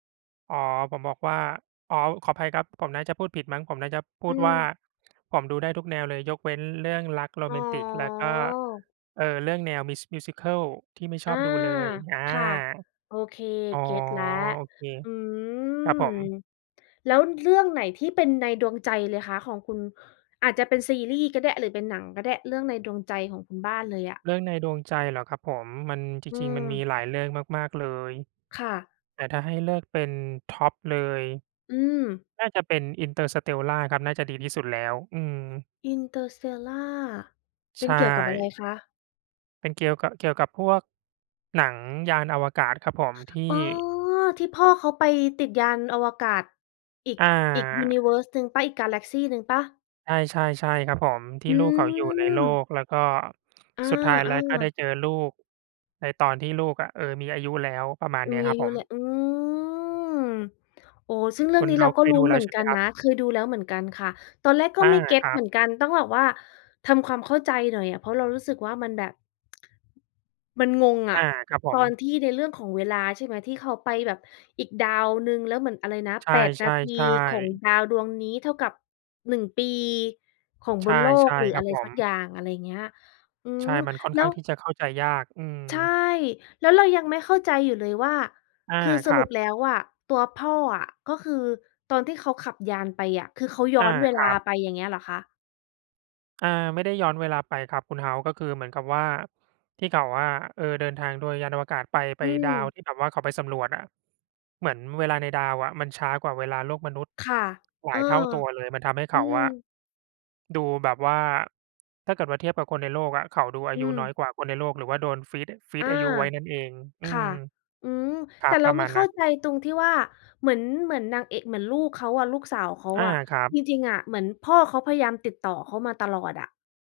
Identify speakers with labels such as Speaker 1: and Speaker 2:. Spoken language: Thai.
Speaker 1: อ๋อ ผมบอกว่า อ๋อ ขออภัย ครับ ผมน่าจะพูดผิดมั้ง ผมน่าจะพู
Speaker 2: อื
Speaker 1: ดว่า
Speaker 2: ม
Speaker 1: "ผมดูได้ทุกแนวเลย ยกเว้นเรื่องรักโร
Speaker 2: อ๋
Speaker 1: แมนติก แล้วก็
Speaker 2: อ
Speaker 1: เอ่อ เรื่องแนว Musi Musical ที่ไม่ช
Speaker 2: อา
Speaker 1: อบดูเลย" อา
Speaker 2: ค่ะ โอเค
Speaker 1: อ๋อ
Speaker 2: เก็ตแล้ว
Speaker 1: โอเค
Speaker 2: อื
Speaker 1: ครับ
Speaker 2: ม
Speaker 1: ผม
Speaker 2: แล้วเรื่องไหนที่เป็นในดวงใจเลยคะของคุณ อาจจะเป็นซีรีส์ก็ได้ หรือเป็นหนังก็ได้เรื่องในดวงใจของคุณบ้านเลยอะ
Speaker 1: เรื่องในดวงใจเหรอครับผม มัน จ
Speaker 2: อื
Speaker 1: ริง ๆ มันมี
Speaker 2: ม
Speaker 1: หลายเรื่องมาก ๆ เลย
Speaker 2: ค่ะ
Speaker 1: แต่ถ้าให้เลือกเป็นท็อปเลย
Speaker 2: อืม
Speaker 1: น่าจะเป็น "Interstellar" ครับ น่าจะดีที่สุดแล้ว อืม
Speaker 2: Interstellar เป
Speaker 1: ใ
Speaker 2: ็
Speaker 1: ช
Speaker 2: นเกี่ยวกับอะไร
Speaker 1: ่
Speaker 2: คะ?
Speaker 1: เป็นเกี่ยวกะ เกี่ยวกับพวก หนังยานอวกาศครับผม ที
Speaker 2: อ๋
Speaker 1: ่
Speaker 2: อ ที่พ่อเขาไปติดยานอวกาศ อีก อีก ยู
Speaker 1: อา
Speaker 2: นิเวิร์ส หนึ่งเปล่า อีกกาแล็กซีหนึ่งเปล่า?
Speaker 1: ใช่ ๆ ใช่ครับผม ที
Speaker 2: อื
Speaker 1: ่ลูกเขาอยู่ในโล
Speaker 2: ม
Speaker 1: ก แล้วก็
Speaker 2: อ
Speaker 1: สุดท้ายแล้วก็ไ
Speaker 2: า
Speaker 1: ด้
Speaker 2: ๆ
Speaker 1: เจอลูกในตอนที่ลูกอะ เออ มีอายุแล้ว ประมาณ
Speaker 2: อ
Speaker 1: เนี้ย
Speaker 2: มี
Speaker 1: คร
Speaker 2: อ
Speaker 1: ั
Speaker 2: า
Speaker 1: บ
Speaker 2: ย
Speaker 1: ผ
Speaker 2: ุแล
Speaker 1: ม
Speaker 2: ะ อืม โอ้ ซึ่งเรื่
Speaker 1: ค
Speaker 2: อ
Speaker 1: ุ
Speaker 2: ง
Speaker 1: ณ
Speaker 2: นี้
Speaker 1: เฮ
Speaker 2: เร
Speaker 1: า
Speaker 2: า
Speaker 1: ส์
Speaker 2: ก
Speaker 1: เ
Speaker 2: ็
Speaker 1: ค
Speaker 2: ล
Speaker 1: ย
Speaker 2: ุ้
Speaker 1: ดู
Speaker 2: น
Speaker 1: แล
Speaker 2: เห
Speaker 1: ้
Speaker 2: มื
Speaker 1: ว
Speaker 2: อ
Speaker 1: ใ
Speaker 2: น
Speaker 1: ช่ไ
Speaker 2: ก
Speaker 1: ห
Speaker 2: ั
Speaker 1: ม
Speaker 2: น
Speaker 1: ครั
Speaker 2: น
Speaker 1: บ?
Speaker 2: ะ คือดูแล้วเหมือนกันค่ะ ตอนแรกก
Speaker 1: อ
Speaker 2: ็
Speaker 1: า
Speaker 2: ไม่เก็ต
Speaker 1: ครั
Speaker 2: เหม
Speaker 1: บ
Speaker 2: ือนกัน ต้องแบบว่าทำความเข้าใจหน่อยอะ เพราะเรารู้สึกว่ามันแบบ มันงงอ
Speaker 1: อา
Speaker 2: ะ
Speaker 1: ครับผ
Speaker 2: ตอ
Speaker 1: ม
Speaker 2: นที่ในเรื่องของเวลา ใช่ไหม ที่เขาไปแบบอีกดาวหนึ่ง แล้วเหมือน อะไรนะ
Speaker 1: ใช
Speaker 2: 8 นาที
Speaker 1: ่
Speaker 2: ของ
Speaker 1: ๆ ๆ
Speaker 2: ดาวดวงนี้เท่ากับ 1 ปีของ
Speaker 1: ใช
Speaker 2: บ
Speaker 1: ่
Speaker 2: นโล
Speaker 1: ใช
Speaker 2: ก
Speaker 1: ่
Speaker 2: หรือ
Speaker 1: คร
Speaker 2: อ
Speaker 1: ั
Speaker 2: ะ
Speaker 1: บ
Speaker 2: ไร
Speaker 1: ผ
Speaker 2: สัก
Speaker 1: ม
Speaker 2: อย่าง อะไรเงี้ย อื
Speaker 1: ใช่
Speaker 2: ม
Speaker 1: มันค่อน
Speaker 2: แล
Speaker 1: ข
Speaker 2: ้
Speaker 1: ้า
Speaker 2: ว
Speaker 1: งที่จะเข้าใจยาก อื
Speaker 2: ใช่
Speaker 1: ม
Speaker 2: แล้วเรายังไม่เข้าใจอยู่เลยว่า
Speaker 1: อา
Speaker 2: คือส
Speaker 1: คร
Speaker 2: ร
Speaker 1: ั
Speaker 2: ุป
Speaker 1: บ
Speaker 2: แล้วอะตัวพ่ออะ ก็คือตอนที่เขาขับยานไปอะ คือเขาย้
Speaker 1: อ
Speaker 2: อ
Speaker 1: า
Speaker 2: นเว
Speaker 1: ค
Speaker 2: ลา
Speaker 1: รับ
Speaker 2: ไป อย่างเงี้ยเหรอคะ?
Speaker 1: อา ไม่ได้ย้อนเวลาไปครับคุณเฮาส์ ก็คือเหมือนกับว่า ที่เขาอะ เออ เดินทางโดยยานอวกาศไป ไป
Speaker 2: อื
Speaker 1: ดาว
Speaker 2: ม
Speaker 1: ที่แบบว่าเขาไปสำรวจอะ เหมือนเวลาในดาวอะมันช้ากว่าเวลาโลกมนุษย์
Speaker 2: ค่ะ
Speaker 1: หล
Speaker 2: เอ
Speaker 1: า
Speaker 2: อ
Speaker 1: ยเท่าตัวเลย มันทำให้เ
Speaker 2: อ
Speaker 1: ข
Speaker 2: ื
Speaker 1: าอะ
Speaker 2: ม
Speaker 1: ดูแบบว่า ถ้าเกิดว่าเทียบกับคนในโลกอะ เขาดูอา
Speaker 2: อื
Speaker 1: ยุน้อย
Speaker 2: ม
Speaker 1: กว่าคนในโลก หรือว่าโดนฟรีซ อ ฟรี
Speaker 2: อ
Speaker 1: ซ
Speaker 2: า
Speaker 1: อายุไว้นั่นเอง อื
Speaker 2: ค่
Speaker 1: ม
Speaker 2: ะ อืม
Speaker 1: คร
Speaker 2: แ
Speaker 1: ั
Speaker 2: ต่
Speaker 1: บ
Speaker 2: เร
Speaker 1: ป
Speaker 2: า
Speaker 1: ระ
Speaker 2: ไ
Speaker 1: ม
Speaker 2: ม่
Speaker 1: าณ
Speaker 2: เข
Speaker 1: น
Speaker 2: ้
Speaker 1: ั้
Speaker 2: า
Speaker 1: น
Speaker 2: ใจตรงที่ว่า เหมือน เหมือนนางเอะ เหมือนลูกเขาอะ ลูกสาวเขา
Speaker 1: อา
Speaker 2: อะ
Speaker 1: ครับ
Speaker 2: จริง ๆ อะเหมือนพ่อเขาพยายามติดต่อเขามาตลอดอะ